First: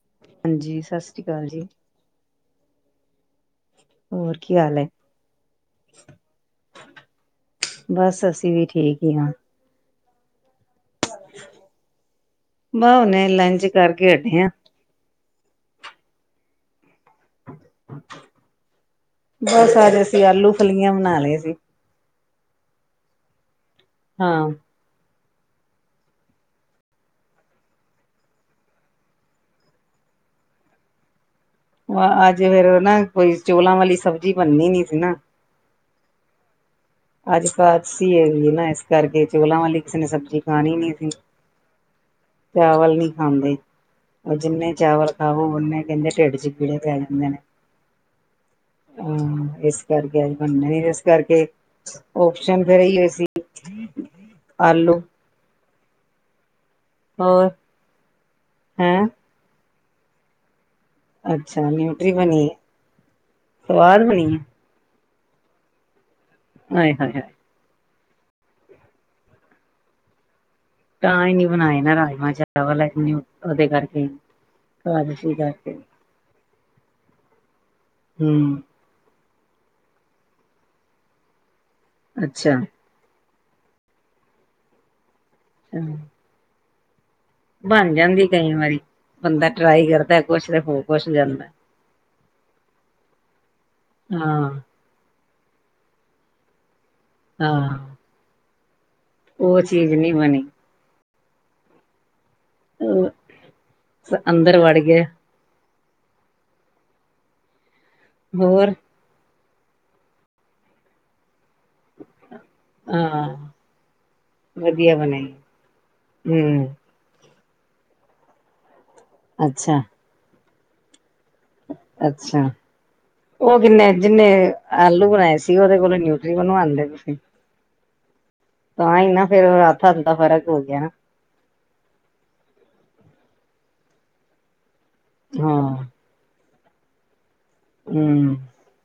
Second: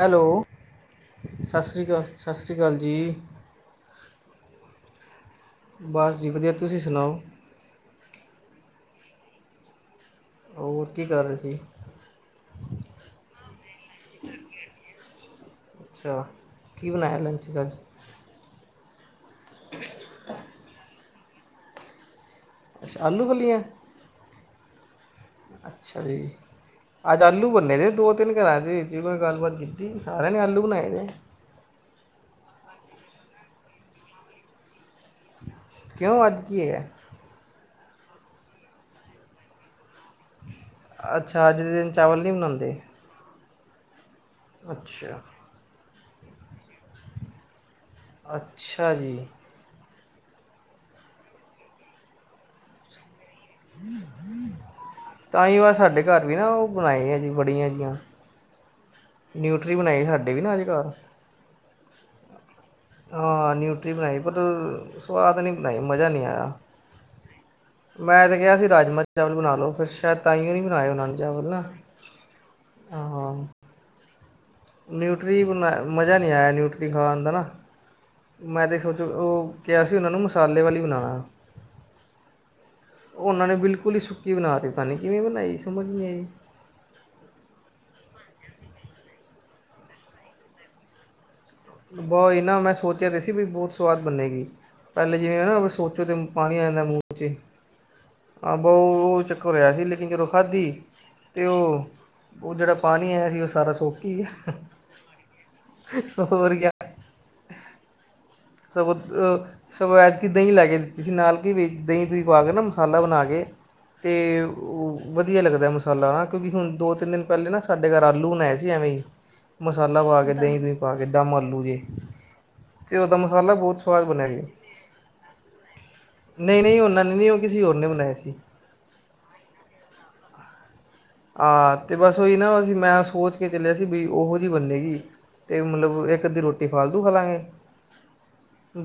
Hello, ਹਾਂਜੀ ਸਤਿ ਸ੍ਰੀ ਅਕਾਲ ਜੀ ਸਸਰੀ ਕਾਲ ਸਸਰੀ ਕਾਲ ਜੀ। ਹੋਰ ਕੀ ਹਾਲ ਹੈ ਬਸ ਜੀ ਵਧੀਆ। ਤੁਸੀ ਸੁਣਾਓ। ਬਸ ਅਸੀ ਵੀ ਠੀਕ ਹੀ ਹਾਂ। ਹੋਰ ਕੀ ਕਰ ਰਹੇ ਸੀ ਬਾਹ ਨੀ ਲੰਚ ਕਰਕੇ ਹੱਟੇ ਆ। ਅੱਛਾ। ਕੀ ਬਣਾਇ ਲੰਚ 'ਚ ਅੱਜ। ਬਸ ਅੱਜ ਅਸੀ ਆਲੂ ਫਲੀਆਂ ਬਣਾ ਲਈ ਸੀ। ਅੱਛਾ ਆਲੂ ਫਲੀਆਂ। ਹਾਂ। ਅੱਛਾ ਜੀ। ਅੱਜ ਆਲੂ ਬਣੇ ਨੇ ਦੋ ਤਿੰਨ ਘਰਾਂ ਦੇ ਮੈਂ ਗੱਲਬਤ ਕੀਤੀ ਸਾਰਿਆਂ ਨੇ ਆਲੂ ਬਣਾਏ ਨੇ। ਅੱਜ ਫਿਰ ਨਾ ਕੋਈ ਚੋਲਾਂ ਵਾਲੀ ਸਬਜ਼ੀ ਬਣਨੀ ਨੀ ਸੀ ਨਾ। ਕਿਉਂ ਅੱਜ ਕੀ ਹੋਇਆ। ਅੱਜ ਕਾਦਸੀ ਹੈਗੀ ਹੈ ਨਾ ਇਸ ਕਰਕੇ ਚੋਲਾਂ ਵਾਲੀ ਕਿਸੇ ਨੇ ਸਬਜ਼ੀ ਖਾਣੀ ਨੀ। ਅੱਛਾ ਅੱਜ ਦੇ ਦਿਨ ਚਾਵਲ ਨਹੀਂ ਬਣਾਉਂਦੇ ਚਾਵਲ਼ ਨੀ ਖਾਂਦੇ। ਉਹ ਜਿੰਨੇ ਚਾਵਲ਼ ਅੱਛਾ ਖਾਵੋ ਓਨ੍ਹੇ ਕਹਿੰਦੇ ਢਿੱਡ ਚ ਕੀੜੇ ਪੈ ਜਾਂਦੇ ਨੇ। ਅੱਛਾ ਜੀ। ਹਾਂ ਇਸ ਕਰਕੇ ਬਣਨੇ ਨਹੀਂ ਇਸ ਕਰਕੇ ਓਪਸ਼ਨ ਫਿਰ ਇਹੋ ਹੀ ਹੋਏ ਸੀ। ਆਲੂ ਤਾਂਹੀਓ ਅੱਜ ਸਾਡੇ ਘਰ ਵੀ ਨਾ ਉਹ ਬਣਾਏ ਆ ਜੀ ਹੋਰ ਬੜੀਆਂ ਜਿਹੀਆਂ। ਹੈਂ ਨਿਊਟਰੀ ਬਣਾਈ ਸਾਡੇ ਵੀ ਨਾ ਅੱਜ ਘਰ। ਅੱਛਾ ਨਿਊਟਰੀ ਬਣੀ ਏ। ਹਾਂ, ਨਿਊਟਰੀ ਸਵਾਦ ਬਣਾਈ ਬਣੀ ਪਰ ਏ ਸਵਾਦ ਨਹੀਂ ਬਣਾਈ ਮਜ਼ਾ ਨਹੀਂ ਆਇਆ। ਆਹੇ, ਹ, ਹ ਮੈਂ ਤੇ ਕਿਹਾ ਸੀ ਰਾਜਮਾਂਹ ਚਾਵਲ਼ ਬਣਾ ਲਉ ਫਿਰ ਸ਼ਾਇਦ ਤਾਈਓ ਨੀ ਬਣਾਏ ਉਹਨਾਂ ਨੂੰ ਤਾਂ ਹੀ ਚਾਵਲ਼ ਨੀ ਨਾ ਆਹ। ਦੇ ਕਰਕੇ ਏਕਾਦਸ਼ੀ ਨਿਊਟਰੀ ਕਰਕੇ ਮਜ਼ਾ ਨਹੀਂ ਨਿਊਟਰੀ ਖਾਣ ਦਾ ਨਾ ਹੂੰ ਮੈਂ ਤਾਂ ਸੋਚੋ ਉਹ ਕਿਹਾ ਸੀ ਉਹਨਾਂ ਨੂੰ ਮਸਾਲੇ ਬਣਾਨਾ। ਅੱਛਾ। ਉਹਨਾਂ ਨੇ ਬਿਲਕੁਲ ਹੀ ਸੁੱਕੀ ਬਣਾਤੀ ਪਤਾ ਨੀ ਕਿਵੇਂ ਬਣਾਈ ਸਮਝ ਨਹੀਂ ਆਈ। ਬਣ ਜਾਂਦੀ ਆ ਕਈ ਵਾਰੀ ਬੰਦਾ ਟਰਾਈ ਕਰਦਾ ਕੁਛ ਤੇ ਹੋਰ ਕੁਛ ਜਾਂਦਾ। ਬਹੁ ਇਹ ਨਾ ਮੈਂ ਸੋਚਿਆ ਤਾਂ ਸੀ ਵੀ ਬਹੁਤ ਸਵਾਦ ਬਣੇੇਗੀ। ਹਾਂ ਪਹਿਲੇ ਜਿਵੇਂ ਨਾ ਸੋਚੋ ਤਾਂ ਪਾਣੀ ਆ ਜਾਂਦਾ ਮੂੰਹ 'ਚ ਹਾਂ ਆਹ ਉਹ ਇੱਕ ਵਾਰੀ ਉਹ ਆਇਆ ਸੀ, ਚੀਜ਼ ਲੇਕਿਨ ਨਹੀਂ ਜਦੋਂ ਬਣੀ ਖਾਧੀ ਤੇ ਉਹ ਉਹ ਜਿਹੜਾ ਪਾਣੀ ਆਇਆ ਸੀ ਉਹ ਸਾਰਾ ਸੁੱਕ ਗਿਆ। ਅੰਦਰ ਵੜ ਗਿਆ ਹੋਰ ਕਿਆ। ਹੋਰ। ਸਗੋਂ ਐਤਕੀਂ ਦਹੀਂ ਲੈ ਕੇ ਦਿੱਤੀ ਸੀ ਨਾਲ ਕਿ ਵੀ ਦਹੀਂ-ਦੁਹੀ ਪਾ ਕੇ ਨਾ ਮਸਾਲਾ ਬਣਾ ਹਾਂ ਕੇ ਤੇ ਉ ਵਧੀਆ ਲੱਗਦਾ ਮਸਾਲਾ ਹਨਾਂ ਕਿਉਂਕਿ ਹੁਣ ਹੂੰ ਦੋ ਤਿੰਨ ਦਿਨ ਪਹਿਲੇ ਸਾਡੇ ਘਰ ਆਲੂ ਬਣਾਏ ਸੀ ਐਵੇਂ ਹੀ ਅੱਛਾ ਮਸਾਲਾ ਪਾ ਕੇ ਦਹੀਂ -ਦੁਹੀਂ ਪਾ ਕੇ ਦਮ ਆਲੂ ਜੀ ਅੱਛਾ ਜੇ ਉਹ ਦਮ ਉਹ ਕਿੰਨੇ ਜਿੰਨੇ ਆਲੂ ਬਣਾਏ ਸੀ ਉਹਦੇ ਕੋਲੋਂ ਨਿਊਟਰੀ ਨਹੀਂ ਨਹੀਂ ਬਣਵਾਉਂਦੇ ਉਹਨਾਂ ਨੇ ਤੁਸੀਂ। ਨਹੀਂ ਉਹ ਕਿਸੇ ਹੋਰ ਨੇ ਬਣਾਏ ਸੀ। ਤਾਂਹੀ ਨਾ ਫਿਰ ਹੱਥ ਹੱਥ ਦਾ ਫ਼ਰਕ ਹੋ ਗਿਆ ਨਾ। ਆਹ ਤੇ ਬਸ ਉਹੀ ਮੈਂ ਸੋਚ ਕੇ ਚੱਲਿਆ ਸੀ ਵੀ ਉਹੋ ਜਿਹੀ ਬੰਨੇਗੀ। ਤੇ ਹਾਂ। ਮਤਲਬ ਇੱਕ ਅੱਧੀ ਰੋਟੀ ਫਾਲਤੂ ਖਾਲਾਂਗੇ। ਹੂੰ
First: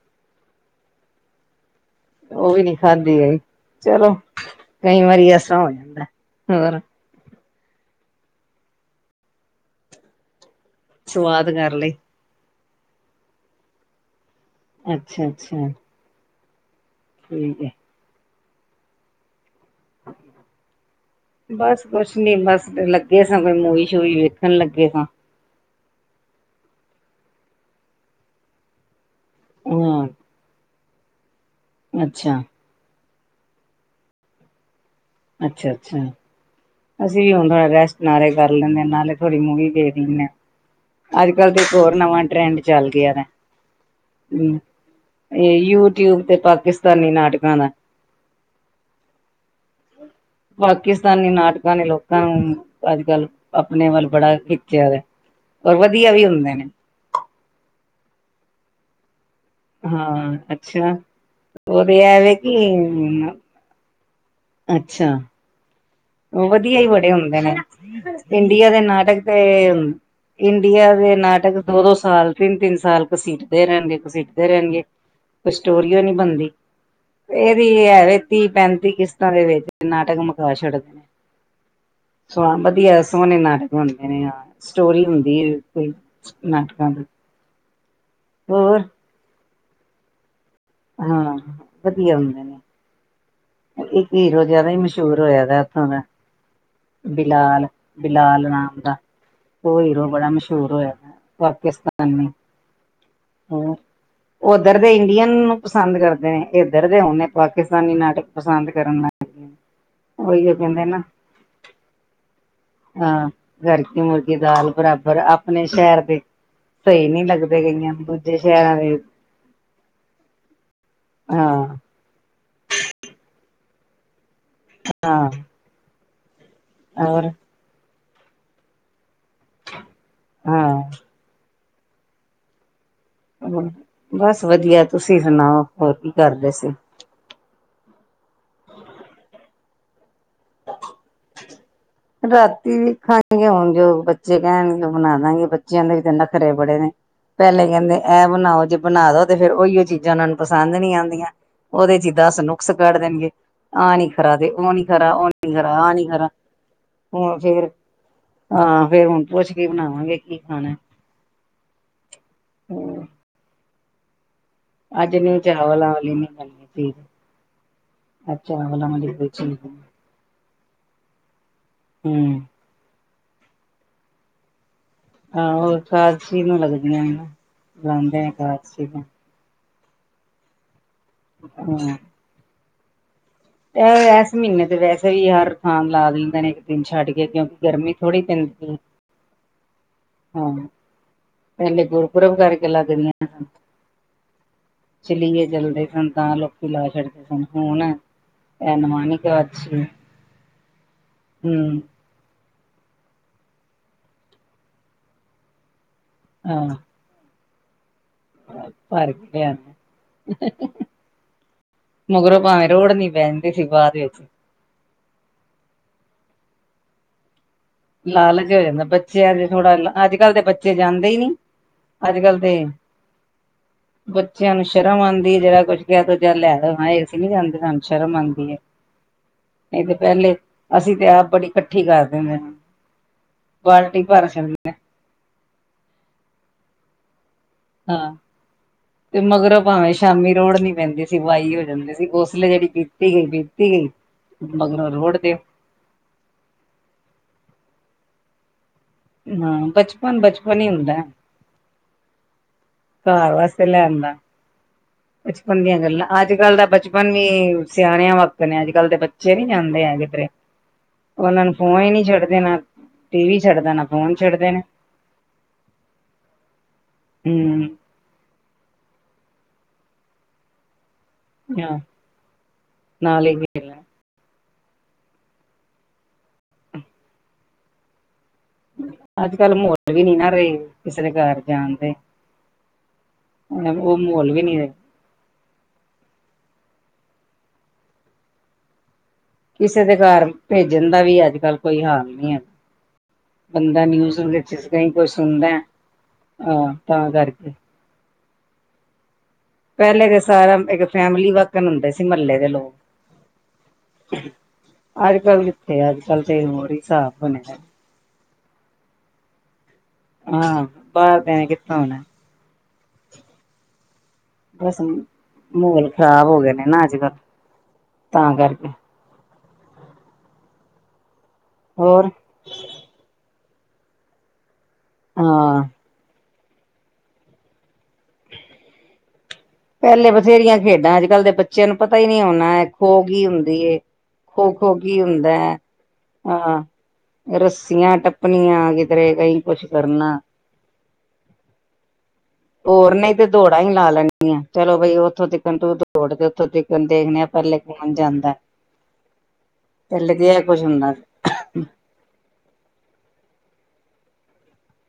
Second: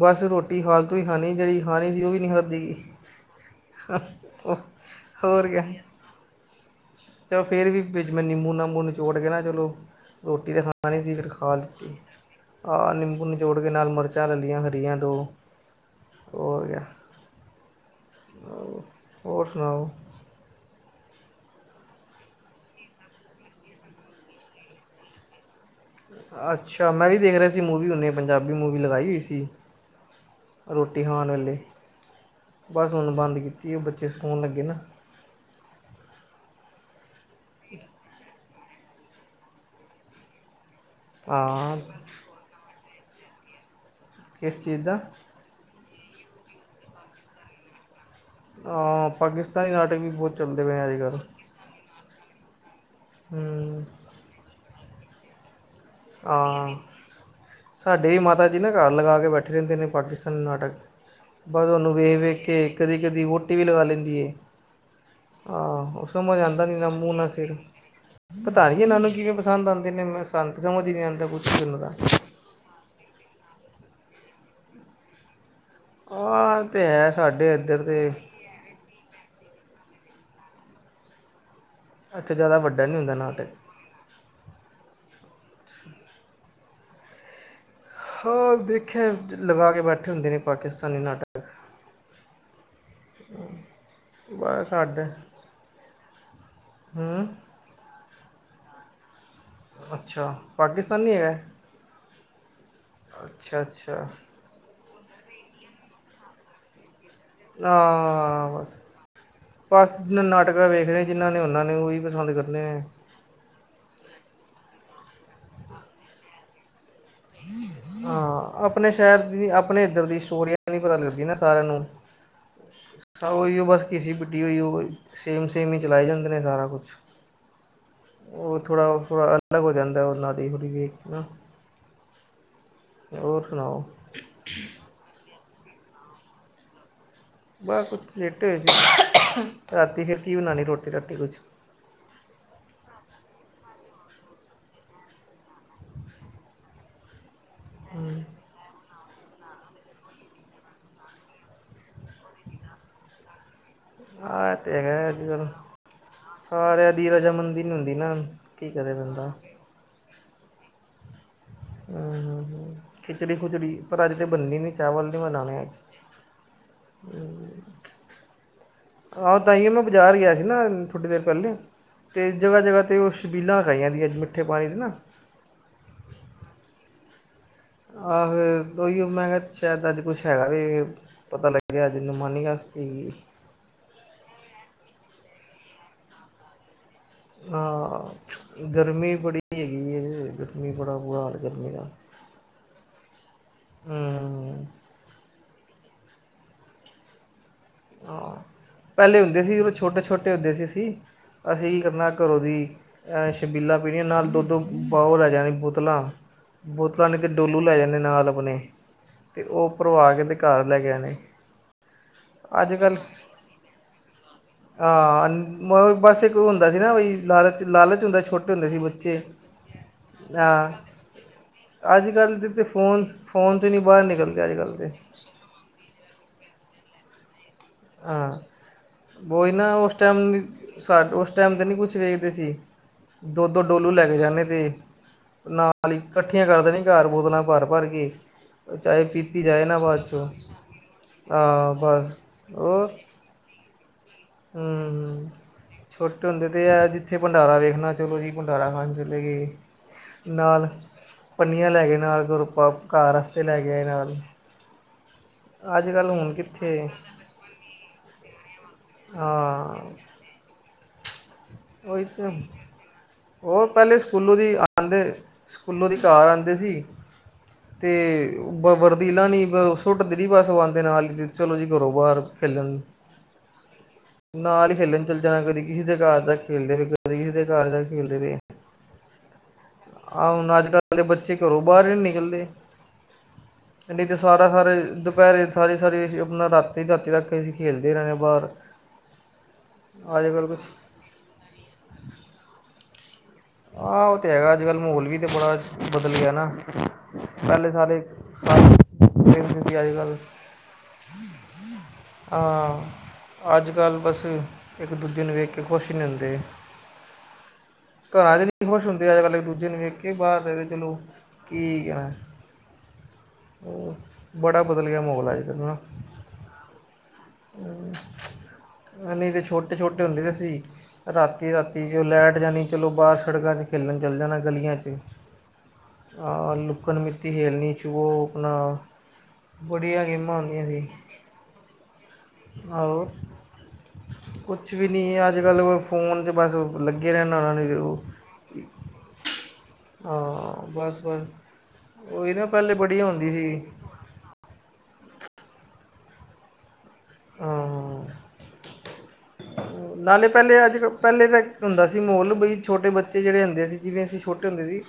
ਬਸ ਰੋਟੀ ਫਾਲਤੂ ਹੀ ਖਾਣੀ ਜਿਹੜੀ ਖਾਣੀ ਉਹ ਵੀ ਨਹੀਂ ਖਾਧੀ ਗਈ ਚਲੋ ਕਈ ਵਾਰੀ ਹੋਰ ਐਸਾ ਕਿਆ ਹੋ ਜਾਂਦਾ ਹੋਰ। ਚਲੋ ਫਿਰ ਵੀ ਵਿੱਚ ਮੈਂ ਨਿੰਬੂ -ਨਾਬੂ ਨਿਚੋੜ ਕੇ ਨਾ ਚਲੋ ਰੋਟੀ ਤੇ ਖਾਂ ਖਾਣੀ ਸੀ ਫਿਰ ਸਵਾਦ ਖਾਹ ਕਰ ਲਈ। ਲੀਤੀ ਆਹ ਨਿੰਬੂ ਨਿਚੋੜ ਕੇ ਨਾਲ ਮਿਰਚਾਂ ਲੈ ਲਈਆਂ ਫਿਰ ਪਈਆਂ ਦੋ ਅੱਛਾ-ਅੱਛਾ ਹੋਰ ਯਰ। ਠੀਕ ਏ ਹੋਰ ਸੁਣਾਓ। ਬਸ ਕੁਛ ਨੀ ਬਸ ਲੱਗੇ ਸਾਂ ਕੋਈ ਮੂਵੀ-ਸ਼ੂਵੀ ਵੇਖਣ ਲੱਗੇ ਹਾਂ। ਅੱਛਾ, ਮੈਂ ਵੀ ਦੇਖ ਰਿਹਾ ਸੀ ਮੂਵੀ ਨੇ ਪੰਜਾਬੀ ਮੂਵੀ ਲਗਾਈ ਹੋਈ ਸੀ। ਰੋਟੀ ਖਾਣ ਵੇਲੇ। ਅੱਛਾ। ਬਸ ਹੁਣ ਬੰਦ ਕੀਤੀ ਏ, ਬੱਚੇ ਸੋਣ ਲੱਗੇ ਨਾ। ਅੱਛਾ-ਅੱਛਾ। ਅਸੀ ਵੀ ਹੁਣ ਥੋੜਾ ਰੈਸਟ ਨਾਲੇ ਕਰ ਲੈਦੇ ਹਾਂ ਨਾਲੇ ਥੋੜੀ ਮੂਵੀ ਵੀ ਦੇਖ ਲੈਂਦੇ ਆ। ਅੱਜ-ਕੱਲ੍ਹ ਤਾਂ ਇੱਕ ਹਾਂ ਹੋਰ ਨਵਾਂ ਟਰੈਂਡ ਚੱਲ ਗਿਆ ਆਂ। ਕਿਸ ਚੀਜ਼ ਦਾ। ਇਹ ਯੂਟਿਊਬ ਤੇ ਪਾਕਿਸਤਾਨੀ ਨਾਟਕਾਂ ਦਾ। ਹਾਂ, ਪਾਕਿਸਤਾਨੀ ਨਾਟਕ ਵੀ ਬਹੁਤ ਚੱਲਦੇ ਪਏ ਅੱਜ-ਕੱਲ੍ਹ। ਪਾਕਿਸਤਾਨੀ ਨਾਟਕਾਂ ਨੇ ਲੋਕਾਂ ਨੂੰ ਅੱਜ-ਕੱਲ੍ਹ ਹੂੰ ਆਪਣੇ ਵੱਲ ਬੜਾ ਖਿੱਚਿਆ ਵਾ। ਔਰ ਵਧੀਆ ਵੀ। ਹੁੰਦੇ ਨੇ ਹਾਂ, ਸਾਡੇ ਵੀ ਮਾਤਾ ਜੀ ਨਾ ਘਰ ਲਗਾ ਕੇ ਬੈਠੇ ਰਹਿੰਦੇ ਨੇ ਹਾਂ ਪਾਕਿਸਤਾਨੀ ਨਾਟਕ ਅੱਛਾ ਬਸ ਉਹਨੂੰ ਉਹਦੇ ਵੇਖ ਐਵੇ -ਵੇਖ ਕਿ ਕੇ ਕਦੀ-ਕਦੀ ਵ ਟੀ ਵੀ ਲਗਾ ਲੈਦੀ ਐ। ਅੱਛਾ। ਆਹੋ। ਮਜ਼ਾ ਤਾਂ ਆਦਾ ਨਹੀਂ ਵਧੀਆ ਹੀ ਨਾ ਬੜੇ ਮੂੰਹ ਨਾ ਹੁੰਦੇ ਸਿਰ ਨੇ ਪਤਾ ਇੰਡੀਆ ਦੇ ਨਹੀਂ ਇਹਨਾ ਨੂੰ ਨਾਟਕ ਕਿਵੇਂ ਤੇ ਪਸੰਦ ਆਦੇ ਨੇ। ਤੇ ਸਮਝ ਹੀ ਇੰਡੀਆ ਨੀ ਦੇ ਆਂਦਾ ਕੁਛ ਨਾਟਕ ਵੀ ਉਹਨਾਂ ਦਾ ਦੋ-ਦੋ ਸਾਲ, ਤਿੰਨ -ਤਿੰਨ ਸਾਲ ਘਸੀਟਦੇ ਰਹਿਣਗੇ-ਘਸੀਟਦੇ ਰਹਿਣਗੇ। ਕੋਈ ਸਟੋਰੀਓ ਨੀ ਬਣਦੀ, ਆਹ ਤੇ ਹੈ ਸਾਡੇ ਇਹ ਵੀ ਇੱਧਰ ਦੇ ਐਵੇ ਤੀਹ-ਪੈਂਤੀ ਕਿਸ਼ਤਾਂ ਦੇ ਵਿੱਚ ਨਾਟਕ ਮੁਕਾ ਛੱਡਦੇ ਨੇ। ਇੱਥੇ ਸਮਾਂ ਜ਼ਿਆਦਾ ਵੱਡਾ ਨੀ ਵਧੀਆ ਹੁੰਦਾ ਸੋਹਣੇ ਨਾਟਕ। ਹੁੰਦੇ ਨੇ ਸਟੋਰੀ ਹੁੰਦੀ ਏ ਕੋਈ ਨਾਟਕਾਂ ਦੀ। ਹਾਂ ਹੋਰ ਦੇਖਿਆ ਲਗਾ ਕੇ ਬੈਠੇ ਹੁੰਦੇ ਨੇ ਪਾਕਿਸਤਾਨ ਹਾਂ ਵਧੀਆ ਹੁੰਦੇ ਨੇ। ਇੱਕ ਹੀਰੋ ਬਸ ਜਿਆਦਾ ਹੀ ਸਾਡੇ ਮਸ਼ਹੂਰ ਹੋਇਆ ਵ ਉੱਥੋ ਦਾ ਹੂੰ ਬਿਲਾਲ। ਬਿਲਾਲ ਨਾਮ ਦਾ, ਉਹ ਹੀਰੋ ਬੜਾ ਅੱਛਾ ਮਸ਼ਹੂਰ ਹੋਇਆ ਪਾਕਿਸਤਾਨੀ ਪਾਕਿਸਤਾਨੀ। ਅੱਛਾ-ਅੱਛਾ। ਉਹ ਉੱਧਰ ਦੇ ਇੰਡੀਅਨ ਨੂੰ ਪਸੰਦ ਕਰਦੇ ਨੇ ਇੱਧਰ ਦੇ ਹੁਣ ਪਾਕਿਸਤਾਨੀ ਨਾਟਕ ਹਾਂ ਪਸੰਦ ਬਸ ਕਰਨ ਲੱਗ ਗਏ। ਬਸ ਜਿਹਨੇ ਨਾਟਕਾਂ ਵੇਖਣੇ ਜਿਹਨਾਂ ਨੇ ਉਹਨਾਂ ਨੇ ਉਹੀ ਪਸੰਦ ਕਰਦੇੇ ਐ। ਹਾਂ ਘਰ ਕੀ ਮੁਰਗੀ ਦਾਲ ਬਰਾਬਰ। ਆਪਣੇ ਸ਼ਹਿਰ ਦੇ ਸਹੀ ਨਹੀ ਲੱਗਦੇ ਕਈਆਂ ਨੂੰ। ਹਾਂ, ਆਪਣੇ ਸ਼ਹਿਰ ਦੀ ਆਪਣੇ ਇੱਧਰ ਦੀ ਸਟੋਰੀ ਨ ਪਤਾ ਲੱਗਦੀ ਨਾ ਸਾਰਿਆਂ ਹਾਂ ਨੂੰ। ਉਹੀ ਉਹ ਬਸ ਕਿਸੇ ਵੱਡੀ ਹੋਈ ਹੋਵੇ। ਉਹ ਸੇਮ-ਸੇਮ ਹੀ ਚਲਾਏ ਜਾਂਦੇ ਨੇ ਸਾਰਾ ਕੁਛ। ਹੋਰ। ਹੋਰ ਥੋੜਾ-ਥੋੜਾ ਅਲੱਗ ਹੋ ਜਾਂਦਾ ਉਹਨਾਂ ਕਿੰਨੀ ਹਾਂ ਵੇਖ ਕੇ। ਹੋਰ ਸੁਣਾਓ ਬਸ ਵਧੀਆ, ਤੁਸੀ ਸੁਣਾਓ, ਹੋਰ ਕੀ ਕਰਦੇ ਸੀ? ਵਾਹ ਕੁਛ ਲੇਟੇ ਹੋਏ ਸੀ। ਰਾਤੀ ਫਿਰ ਕੀ ਬਣਾਉਣੀ ਰੋਟੀ-ਰਟੀ ਕੁਛ ਰਾਤੀ ਵੀ ਖਾਏਗੇ ਹੁਣ ਜੋ ਬੱਚੇ ਕਹਿਣਗੇ ਉਹ ਬਣਾ ਦਿਆਗੇ ਬੱਚਿਆਂ ਦੇ ਵੀ ਨਖਰੇ ਬੜੇ ਨੇ। ਪਹਿਲੇ ਕਹਿੰਦੇ ਐਹ ਬਣਾਓ ਜੇ ਬਣਾ ਦੋ ਤੇ ਫਿਰ ਉਹੀਓ ਚੀਜ਼ਾਂ ਉਹਨਾਂ ਨੂੰ ਪਸੰਦ ਨਹੀਂ ਆਦੀਆਂ। ਉਹਦੇ ਚ ਦਸ ਨੁਕਸ ਕੱਢ ਦੇਣਗੇ। ਆਹ ਨੀ ਖਰਾ ਤੇ ਉਹ ਤਾਂ ਨੀ ਹੈਗਾ ਖਰਾ ਅੱਜ ਉਹ ਕੱਲ੍ਹ ਨੀ ਖਰਾ ਆਹ ਨੀ ਖਰਾ, ਸਾਰਿਆਂ ਦੀ ਹੁਣ ਰਜਾਮੰਦੀ ਫਿਰ, ਨਹੀਂ ਹੁੰਦੀ ਨਾ ਕੀ ਹਾਂ ਕਰੇ ਫੇਰ ਹੁਣ ਬੰਦਾ ਪੁੱਛ ਕੇ ਬਣਾਵਾਂਗੇ ਕੀ ਖਾਣਾ। ਹੂੰ ਹੂੰ ਹੂੰ ਖਿਚੜੀ ਖੁਚੜੀ ਪਰ ਅੱਜ ਬਣਨੀ ਨੀ। ਅੱਜ ਨੀ ਚਾਵਲ ਵਾਲੀ ਨੀ, ਰੋਟੀ, ਚਾਵਲਾ ਵਾਲੀ ਕੋਈ ਆਹ ਚੀਜ਼ ਤਾਂਹੀਏ ਨੀ ਮੈਂ ਬਾਜ਼ਾਰ ਗਿਆ ਸੀ ਨਾ। ਥੋੜ੍ਹੀ ਦੇਰ ਪਹਿਲੇ ਤੇ ਹੂੰ ਜਗ੍ਹਾ-ਜਗਾ 'ਤੇ ਛਬੀਲਾਂ ਲਾਈਆਂ ਜਾਂਦੀਆਂ ਮਿੱਠੇ ਪਾਣੀ ਦੀ ਨਾ। ਹਾਂ ਹੋਰ ਫਾਰਸੀ ਨੂੰ ਲੱਗਦੀਆਂ ਨੇ। ਬੁਲਾਂਦੇ ਨੇ ਆਹ ਫਿਰ ਏਕਾਦਸ਼ੀ ਉਹੀਓ ਮੈ ਸ਼ਾਇਦ ਅੱਜ ਕੁਛ ਹੈਗਾ ਵੀ ਪਤਾ ਲੱਗਿਆ ਨੂੰ ਹਾਂ। ਅੱਜ ਨਿਮਾਨੀ ਆ ਸੀਗੀ। ਇਹ ਇਸ ਮਹੀਨੇ ਤੇ ਵੈਸੇ ਵੀ ਹਰ ਥਾਂ ਲਾ ਦਿੰਦੇ ਨੇ ਇੱਕ ਦਿਨ ਛੱਡ ਕੇ ਕਿਉਂਕਿ ਗਰਮੀ ਥੋੜ੍ਹੀ ਹਾਂ ਪੈਂਦੀ ਗਰਮੀ ਬੜੀ ਹੈਗੀ ਏ ਹਾਂ ਗਰਮੀ ਬੜਾ ਬੁਰਾ ਹਾਲ ਗਰਮੀ ਦਾ ਪਹਿਲੇ ਗੁਰਪੁਰਬ ਘਰਕੇ ਲਗਦੀ ਆ। ਹੂੰ ਚਲੀਏ ਜਲਦੇ ਸਨ ਤਾਂ ਲੋਕੀ ਲਾ ਛੱਡਦੇ ਸਨ। ਹੁਣ ਹਾਂ, ਇਹ ਨਮਾਨੀ ਪਹਿਲੇ ਕ ਹੁੰਦੇ ਸੀ ਜਦੋਂ ਅੱਛੀ ਛੋਟੇ-ਛੋਟੇ ਹੁੰਦੇ ਸੀ ਅਸੀ। ਅਸੀ ਹਮ ਕਰਨਾ ਘਰੋਂ ਦੀ ਹੈ ਛਬੀਲਾ ਪੀਣੀਆਂ ਨਾਲ ਦੁੱਧ ਦੋ ਬਾਓਲ ਉਹ ਲੈ ਜਾਣੀ ਬੋਤਲਾਂ ਹਾਂ ਬੋਤ ਬੰਨ ਕੇ ਡੋਲੂ ਲੈ ਜਾਣੇ ਨਾਲ ਆਪਣੇ ਭਰ ਕੇ ਤੇ ਉਹ ਲਿਆਂਦਾ ਭਰਵਾ ਕੇ ਘਰ ਲੈ ਕੇ ਆ ਨੇ। ਮਗਰੋ ਭਾਵੇਂ ਅੱਜ ਰੋੜ ਕੱਲ ਨੀ ਬਹਿਦੇ ਸੀ ਬਾਅਦ ਵਿੱਚ। ਹਾਂ ਬਸ ਇੱਕ ਹੁੰਦਾ ਸੀ ਨਾ ਬਈ ਲਾਲਚ ਲਾਲਚ ਹੁੰਦੇ ਸੀ ਛੋਟੇ ਹੋ ਹੁੰਦੇ ਸੀ ਜਾਂਦਾ ਬੱਚੇ ਬੱਚਿਆਂ ਦੇ ਥੋੜਾ ਅੱਜ ਕੱਲ੍ਹ ਦੇ ਆ। ਬੱਚੇ ਜਾਂਦੇ ਹੀ ਨੀ ਅੱਜ ਅੱਜ-ਕੱਲ੍ਹ ਕੱਲ੍ਹ ਦੇ ਤਾਂ ਫੋਨ-ਫੋਨ 'ਚ ਨਹੀਂ ਬਾਹਰ ਨਿਕਲਦੇ ਅੱਜ-ਕੱਲ੍ਹ ਦੇ। ਵੀ ਜਿਹੜਾ ਕੁਛ ਕਿਹਾ ਜਾ ਲੈ ਲੋ ਇਹ ਅਸੀ ਨੀ ਜਾਂਦੇ ਸਾਨੂੰ ਸ਼ਰਮ ਆਦੀ ਐ। ਬੋਈ ਨਾ ਉਸ ਟਾਈਮ ਤੇ ਆਪ ਉਸ ਬੜੀ ਟਾਈਮ ਤੇ ਨੀ ਇਕੱਠੀ ਕੁਛ ਕਰ ਵੇਖਦੇ ਦਿੰਦੇ ਹਾਂ। ਸੀ। ਦੋ-ਦੋ ਡੋਲੂ ਬਾਲਟੀ ਲੈ ਕੇ ਭਰ ਜਾਨੇ ਤੇ ਛੱਡਦੇ ਨਾਲ ਹੀ ਇਕੱਠੀਆਂ ਕਰ ਦੇਣੀਆਂ ਘਰ ਬੋਤਲਾਂ ਭਰ ਭਰ ਕੇ ਹਾਂ ਚਾਹੇ ਤੇ ਪੀਤੀ ਮਗਰੋ ਜਾਏ ਨਾ ਭਾਵੇਂ ਬਾਅਦ 'ਚੋਂ ਸ਼ਾਮੀ ਰੋੜ ਨੀ ਪੈਂਦੀ ਸੀ ਬਈ ਹੋ ਹਾਂ ਜਾਂਦੀ ਸੀ ਬਸ ਗੋਸ ਜਿਹੜੀ ਪੀਤੀ ਗਈ ਪੀਤੀ ਗਈ। ਮਗਰੋਂ ਰੋੜ ਹੁਅ ਦਿਓ ਹੁਅ ਛੋਟੇ ਹੁੰਦੇ ਤੇ ਇਹ ਆ ਜਿੱਥੇ ਭੰਡਾਰਾ ਵੇਖਣਾ ਚਲੋ ਜੀ ਭੰਡਾਰਾ ਖਾਣ ਚਲੇ। ਤੇ ਹਾਂ ਬਚਪਨ ਕਿ ਬਚਪਨ ਨਾਲ ਹੀ ਹੁੰਦਾ ਪੰਨੀਆਂ ਲੈ ਕੇ ਨਾਲ ਤੁਰ ਪਾ ਘਰ ਰਸਤੇ ਲੈ ਵਾਸਤੇ ਕੇ ਆਏ ਲੈਣ ਦਾ। ਨਾਲ। ਬਚਪਨ ਦੀਆਂ ਅੱਜ ਗੱਲਾਂ ਕੱਲ੍ਹ ਹੁਣ ਅੱਜ-ਕੱਲ੍ਹ ਦਾ ਕਿੱਥੇ ਬਚਪਨ ਵੀ ਸਿਆਣਿਆਂ ਵਕਤ ਨੇ ਅੱਜ-ਕੱਲ੍ਹ ਦੇ ਬੱਚੇ ਨੀ ਹਾਂ ਜਾਂਦੇ ਹੈਗੇ ਜਧਰੇ ਉਹਨਾਂ ਨੂੰ ਫੋਨ ਹੀ ਛੱਡਦੇ ਨਾ। ਟੀ ਵੀ ਉਹ ਛੱਡਦਾ ਨਾ ਪਹਿਲੇ ਫੋਨ ਸਕੂਲੋ ਛੱਡਦੇ ਦੀ ਨੇ ਆਦੇ ਸਕੂਲੋ ਦੀ ਘਰ ਆਦੇ ਸੀ। ਹੂੰ ਅਤੇ ਬ ਵਰਦੀ ਲਾਂਨੀ ਬ ਸੁੱਟ ਦੇਣੀ ਬਸ ਆਦੇ ਨਾਲ ਹੀ। ਚਲੋ ਜੀ ਘਰੋ ਬਾਹਰ ਖੇਲਣ। ਨਾਲ ਹੀ ਖੇਲ ਨਾਲ ਹੀ ਖੇਲਣ ਚੱਲ ਜਾਣਾ। ਕਦੇ ਕਿਸੇ ਦੇ ਘਰ ਜਾ ਖੇਲਦੇ ਰਹੇ, ਕਦੇ ਕਿਸੇ ਦੇ ਘਰ ਜਾ ਖੇਲਦੇ ਰਹੇ। ਅੱਜ ਕੱਲ ਮਾਹੌਲ ਵੀ ਨੀ ਨਾ ਆਹ ਰਹੇ ਹੁਣ ਅੱਜ-ਕੱਲ੍ਹ ਕਿਸੇ ਦੇ ਬੱਚੇ ਘਰ ਘਰੋ ਜਾਣ ਬਾਹਰ ਦੇ। ਨੀ ਨਿਕਲਦੇ। ਉਹ ਪਹਿਲੀ ਤੇ ਮਾਹੌਲ ਵੀ ਨੀ ਹੈ। ਸਾਰਾ-ਸਾਰਾ ਦੁਪਹਿਰੇ ਸਾਰੀ-ਸਾਰੀ ਅਸੀ ਆਪਣਾ ਰਾਤੀ-ਰਾਤੀ ਤੱਕ ਅਸੀ ਹਾਂ ਬਾਹਰ ਕਿਸੇ ਦੇ ਘਰ ਅੱਜ ਕੱਲ੍ਹ ਕੁਛ ਭੇਜਣ ਦਾ ਵੀ ਅੱਜ-ਕੱਲ੍ਹ ਕੋਈ ਹਾਲ ਨਹੀ ਐ। [inaudible] ਆਹ ਉਹ ਤੇ ਹੈਗਾ ਅੱਜ-ਕੱਲ੍ਹ ਮਾਹੋਲ ਕੁਛ ਵੀ ਤੇ ਸੁਣਦਾ ਬੜਾ ਬਦਲ ਗਿਆ ਨਾ ਹਾਂ ਤਾਂ ਕਰਕੇ ਪਹਿਲੇ ਸਾਰੇ ਸਾਰੇ ਖੇਲ ਦੇ। ਪਹਿਲੇ ਤਾਂ ਸਾਰਾ ਇੱਕ ਫੈਮਿਲੀ ਵਰਕਨ ਹੁੰਦੇ ਸੀ ਮਹੱਲੇ ਦੇ ਲੋਕ। ਹਾਂ ਅੱਜ ਕੱਲ੍ਹ ਬਸ ਇੱਕ ਦੂਜੇ ਨੂੰ ਅੱਜ-ਕੱਲ੍ਹ ਵੇਖ ਕੇ ਕਿੱਥੇ ਖੁਸ਼ ਨਹੀਂ ਅੱਜ-ਕੱਲ੍ਹ ਹੁੰਦੇ ਤੇ ਹੋਰ ਹੀ ਹਿਸਾਬ ਬਣਿਆ। ਘਰਾਂ ਨਹੀਂ ਖੁਸ਼ ਹੁੰਦੇ ਅੱਜ ਇੱਕ ਦੂਜੇ ਨੂੰ ਵੇਖ ਕੇ ਬਾਹਰ ਹਾਂ ਦੇ ਚਲੋ ਬਾਹਰ ਦੇ ਨੇ ਕਿੱਥੋਂ ਕੀਅ ਆਉਣਾ ਆ। [inaudible] ਬੱਸ ਮਾਹੌਲ ਖ਼ਰਾਬ ਹੋ ਗੇ ਨੇ ਨਾ ਅੱਜ ਕੱਲ ਤਾਂ ਕਰਕੇ ਹਲੇ ਤੇ ਛੋਟੇ-ਛੋਟੇ ਹੁੰਦੇ ਅਸੀਂ ਰਾਤੀ-ਰਾਤੀ ਜਦੋਂ ਹੋਰ ਲੈਟ ਜਾਣੀ ਚਲੋ ਬਾਹਰ ਸੜਕਾਂ 'ਚ' ਖੇਡਣ ਚੱਲ ਜਾਣਾ ਗਲੀਆਂ 'ਚ' ਹਾਂ। ਲੁੱਕਣ ਮਿੱਤੀ ਖੇਲਣੀ 'ਚ' ਉਹੋ ਆਪਣਾ ਬੜੀਆਂ ਪਹਿਲੇ ਗੇਮਾਂ ਬਥੇਰੀਆਂ ਹੁੰਦੀਆਂ ਸੀ ਖੇਡਾਂ ਅੱਜ-ਕੱਲ ਦੇ ਬੱਚਿਆਂ ਨੂੰ ਪਤਾ ਹੀ ਨਹੀਂ ਹੋਣਾ ਖੋ ਆਹੋ ਕੀ ਹੁੰਦੀ ਏ ਕੁਛ ਖੋ-ਖੋ ਵੀ ਕੀ ਨਹੀਂ ਹੁੰਦਾ, ਅੱਜ ਕੱਲ੍ਹ ਫੋਨ 'ਚ ਬਸ ਲੱਗੇ ਰਹਿਣਾ ਰੱਸ ਉਹਨਾਂ ਨੇ ਰੱਸੀਆਂ ਉਹ ਟੱਪਣੀਆਂ ਕਿੱਧਰੇ ਕਈ ਕੁੱਛ ਕਰਨਾ। ਹਾਂ ਬੱਸ। ਹੋਰ ਨਹੀਂ ਤੇ ਦੌੜਾ ਹੀ ਲਾ ਲੈਣ ਆ ਚਲੋ ਬਈ ਉੱਥੋਂ ਤਖਣ ਤੂੰ ਦੌੜ ਤੇ ਉੱਥੋਂ ਤ ' [unintelligible] ' ਪਹਿਲੇ ਕੌਣ ਹਾਂ ਜਾਂਦਾ। ਨਾਲੇ ਤੇ ਇਹ ਕੁਛ ਪਹਿਲੇ ਅੱਜ-ਕੱਲ੍ਹ ਹੁੰਦਾ ਸੀ। ਪਹਿਲੇ ਤਾਂ ਹੁੰਦਾ ਸੀ। ਮਾਹੌਲ ਬਈ ਛੋਟੇ ਬੱਚੇ ਜਿਹੜੇ ਹੁੰਦੇ ਸੀ। ਜਿਵੇਂ ਅਸੀਂ ਛੋਟੇ ਹੁੰਦੇ ਸੀ।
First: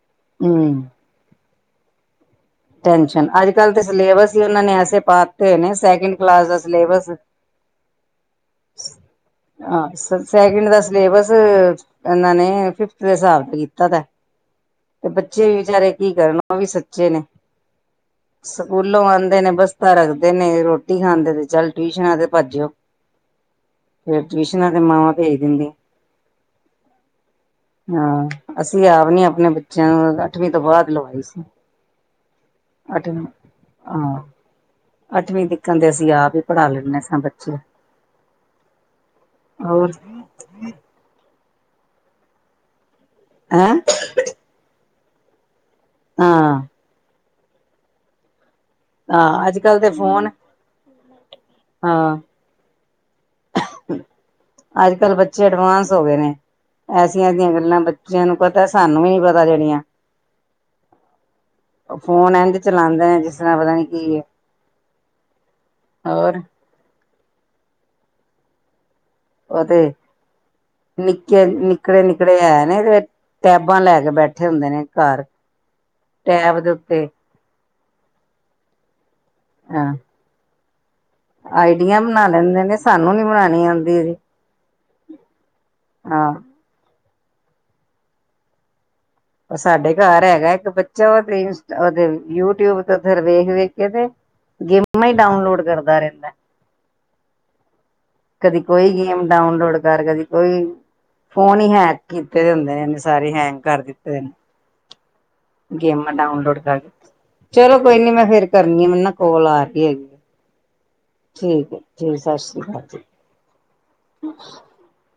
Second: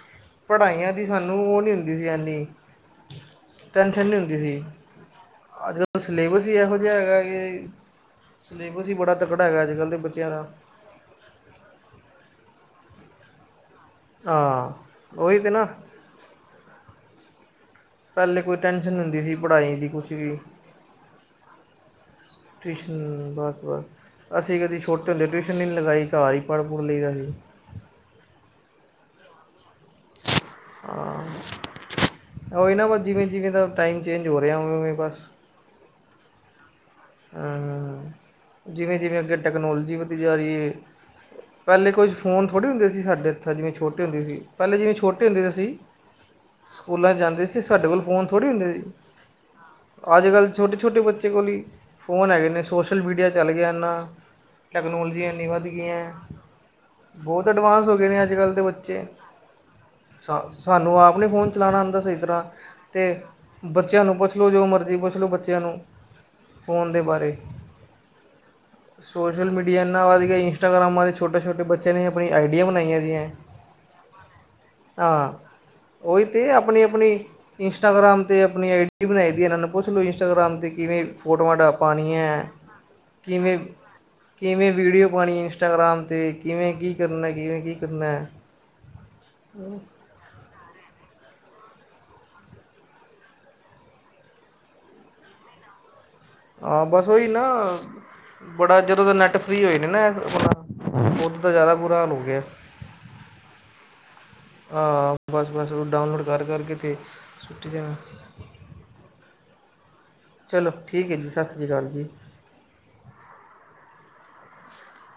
ਹਮ ਪੜ੍ਹਾਈਆਂ ਦੀ ਸਾਨੂੰ ਉਹ ਨੀ ਹੁੰਦੀ ਸੀ ਐਨੀ ਟੈਨਸ਼ਨ ਅੱਜ ਕੱਲ੍ਹ ਤੇ ਟੈਂਨਸ਼ਨ ਨੀ ਸਿਲੇਬਸ ਹੁੰਦੀ ਹੀ ਸੀ। ਉਹਨਾਂ ਨੇ ਐਸੇ ਪਾਤੇ ਹੋਏ ਨੇ ਅੱਜ-ਕੱਲ ਸੈਕਿੰਡ ਸਿਲੇਬਸ ਕਲਾਸ ਹੀ ਦਾ ਇਹੋ ਜਿਹਾ ਸਿਲੇਬਸ ਹੈਗਾ ਕਿ ਸਿਲੇਬਸ ਹੀ ਬੜਾ ਤਕੜਾ ਹੈਗਾ ਅੱਜ ਕੱਲ੍ਹ ਦੇ ਬੱਚਿਆਂ ਸੈਕਿੰਡ ਦਾ ਸਿਲੇਬਸ ਇਹਨਾਂ ਨੀ ਫਿਫਥ ਦੇ ਹਿਸਾਬ ਤੇ ਕੀਤਾ। ਪਤਾ ਹਾਂ ਤੇ ਉਹੀ ਬੱਚੇ ਤਾਂ ਵੀ ਨਾ ਵਿਚਾਰੇ ਕੀ ਕਰਨ ਉਹ ਵੀ ਸੱਚੇ ਨੇ। ਪਹਿਲੇ ਕੋਈ ਟੈਨਸ਼ਨ ਸਕੂਲੋਂ ਹੁੰਦੀ ਸੀ ਆਂਦੇ ਨੇ ਪੜ੍ਹਾਈ ਦੀ ਬਸਤਾ ਕੁਛ ਰੱਖਦੇ ਵੀ ਨੇ ਰੋਟੀ ਖਾਂਦੇ ਤੇ ਚੱਲ ਟਿਊਸ਼ਨਾਂ ਤੇ ਭੱਜਿਓ ਟਿਊਸਨ ਬੱਸ-ਬੱਸ ਫਿਰ ਅਸੀਂ ਟਿਊਸ਼ਨਾਂ ਕਦੀ ਤੇ ਛੋਟੇ ਮਾਵਾਂ ਹੁੰਦੇ ਭੇਜ ਟਿਊਸ਼ਨ ਦਿੰਦੀਆਂ ਨਹੀਂ ਲਗਾਈ ਘਰ ਹੀ ਪੜ੍ਹ-ਪੁੜ੍ਹ ਲਈਦਾ ਸੀ‌। ਹਾਂ ਅਸੀਂ ਆਪ ਨੀ ਆਪਣੇ ਬੇ 'ਚ' ਅੱਠਵੀਂ ਤੋਂ ਬਾਅਦ ਲਵਾਈ ਸੀ ਹਾਂ, ਏ ਨਾ ਬੱਸ ਅੱਠਵੀਂ ਜਿਵੇਂ-ਜਿਵੇਂ ਦਾ ਟਾਈਮ ਚੇਂਜ ਹੋ ਰਿਹਾ ਉਵੇਂ-ਉਵੇਂ ਬੱਸ ਕਹਿੰਦੇ ਅਸੀਂ ਆਪ ਹੀ ਪੜਾ ਲੈਨੇ ਆ ਜਿਵੇਂ-ਜਿਵੇਂ ਅੱਗੇ ਹੋਰ ਟੈਕਨੋਲੋਜੀ ਵਧੀ ਵੀਆਰੀ, ਪਹਿਲੇ ਕੁਝ ਫੋਨ ਥੋੜ੍ਹੇ ਹੁੰਦੇ ਸੀ। ਸਾਡੇ ਇੱਥੇ ਹੈਂ ਜਿਵੇਂ ਛੋਟੇ ਹੁੰਦੇ ਸੀ‌। ਪਹਿਲੇ ਜਿਵੇਂ ਛੋਟੇ ਹੁੰਦੇ ਅਸੀ ਹਾਂ। ਸਕੂਲਾਂ 'ਚ' ਜਾਂਦੇ ਸੀ ਸਾਡੇ ਕੋਲ ਫੋਨ ਥੋੜ੍ਹੀ ਹੁੰਦੇ ਸੀ। ਹਾਂ, ਅੱਜ-ਕੱਲ੍ਹ ਦੇ ਫੋਨ ਛੋਟੇ-ਛੋਟੇ ਬੱਚੇ ਕੋਲ ਹੀ ਹਾਂ ਫੋਨ ਹੈਗੇ ਨੇ। ਸੋਸ਼ਲ ਮੀਡੀਆ ਚੱਲ ਗਿਆ ਇਨਾਂ ਅੱਜ-ਕੱਲ੍ਹ ਬੱਚੇ ਐਡਵਾਂਸ ਹੋ ਗਏ ਨੇ। ਬਹੁਤ ਐਸੀਆਂ-ਐਸੀਆਂ ਗੱਲਾਂ ਐਡਵਾਂਸ ਹੋ ਗਏ ਨੇ ਬੱਚਿਆਂ ਨੂੰ ਪਤਾ ਸਾਨੂੰ ਵੀ ਨੀ ਪਤਾ ਜਿਹੜੀਆਂ ਸਾ-ਸਾਨੂੰ ਆਪ ਨੀ ਫੋਨ ਚਲਾਂਣਾ ਆਂਦਾ ਸਹੀ ਫੋਨ ਤਰ੍ਹਾਂ ਇੰਝ ਤੇ ਚਲਾਉਂਦੇ ਨੇ ਜਿਸ ਤਰ੍ਹਾਂ ਪਤਾ ਨੀ ਬੱਚਿਆਂ ਨੂੰ ਪੁੱਛ ਲਓ ਜੋ ਮਰਜ਼ੀ ਪੁੱਛ ਲਓ। ਬੱਚੇ ਤੈਨੂੰ ਔਰ ਫੋਨ ਦੇ ਬਾਰੇ ਸੋਸ਼ਲ ਉਹ ਮੀਡੀਆ ਤੇ ਇਹਨਾਂ ਵੱਧ ਗਿਆ ਜੀ ਇੰਸਟਾਗਰਾਮਾਂ ਦੇ ਨਿੱਕੇ ਛੋਟੇ-ਛੋਟੇ ਬੱਚਿਆਂ ਨਿੱਕੜੇ ਨੇ ਆਪਣੀ ਨਿੱਕੜੇ ਆਈਡੀਆ ਹੈ ਨੇ ਬਣਾਈਆਂ ਤੇ ਦੀਆਂ ਟੈਬਾਂ ਲੈ ਕੇ ਬੈਠੇ ਹੁੰਦੇ ਨੇ ਘਰ ਹਾਂ ਉਹੀ ਤੇ ਟੈਬ ਦੇ ਉੱਤੇ ਆਪਣੀ-ਆਪਣੀ ਇੰਸਟਾਗ੍ਰਾਮ 'ਤੇ ਆਪਣੀ ਆਈ ਡੀ ਬਣਾਈ ਦੀ ਇਹਨਾਂ ਨੂੰ ਪੁੱਛ ਹਾਂ ਲਓ ਇੰਸਟਾਗ੍ਰਾਮ 'ਤੇ ਕਿਵੇਂ ਫੋਟੋਆਂ ਆਈਡੀਆਂ ਬਣਾ ਡਾਪਾਂਉਣੀਆਂ, ਲੈਂਦੇ ਨੇ ਸਾਨੂੰ ਨੀ ਕਿਵੇਂ ਬਣਾਉਣੀ ਆਉਂਦੀ ਜੀ ਕਿਵੇਂ ਵੀਡੀਓ ਪਾਣੀ ਇੰਸਟਾਗ੍ਰਾਮ ਹਾਂ 'ਤੇ ਕਿਵੇਂ ਕਿ ਕੀ ਕਰਨਾ ਕਿਵੇਂ ਕੀ ਕਰਨਾ ਐ। ਸਾਡੇ ਘਰ ਐਗਾ ਇੱਕ ਬੱਚਾ ਉਹ ਤੇ ਯੂਟਿਊਬ ਤੇ ਵੇਖ-ਵੇਖ ਕੇ ਤੇ ਗੇਮਾਂ ਹੀ ਡਾਊਨਲੋਡ ਕਰਦਾ ਰਹਿੰਦਾ। ਹਾਂ ਬਸ ਉਹੀ ਨਾ ਕਦੀ ਬੜਾ ਕੋਈ ਜਦੋਂ ਦਾ ਗੇਮ ਨੈੱਟ ਫ੍ਰੀ ਡਾਊਨਲੋਡ ਹੋਏ ਨੇ ਕਰ ਨਾ ਕਦੀ ਆਪਣਾ ਕੋਈ ਉਦੋਂ ਤਾਂ ਫੋਨ ਹੀ ਜ਼ਿਆਦਾ ਹੈਕ ਬੁਰਾ ਹਾਲ ਹੋ ਗਿਆ ਕੀਤੇ ਹੁੰਦੇ ਨੇ। ਇਹਨੇ ਸਾਰੇ ਹੈਂਗ ਕਰ ਦਿੱਤੇ ਨੇ। ਹ ਬਸ-ਬਸ ਉਹ ਗੇਮਾਂ ਡਾਊਨਲੋਡ ਕਰ-ਕਰ ਕਰਕੇ ਤੇ ਚਲੋ ਸੁੱਟਦਾ। ਕੋਈ ਨੀ ਮੈਂ ਫੇਰ ਕਰਨੀ ਆ ਮੈ ਨਾ ਕੋਲ ਆ ਕੇ ਐਗੀ। ਚਲੋ ਠੀਕ ਹੈ ਜੀ। ਸਤਿ ਸ਼੍ਰੀ ਠੀਕ ਐ ਅਕਾਲ ਜੀ ਚਲੋ ਸਾਸਰੀਕਾਲ ਜੀ [inaudible]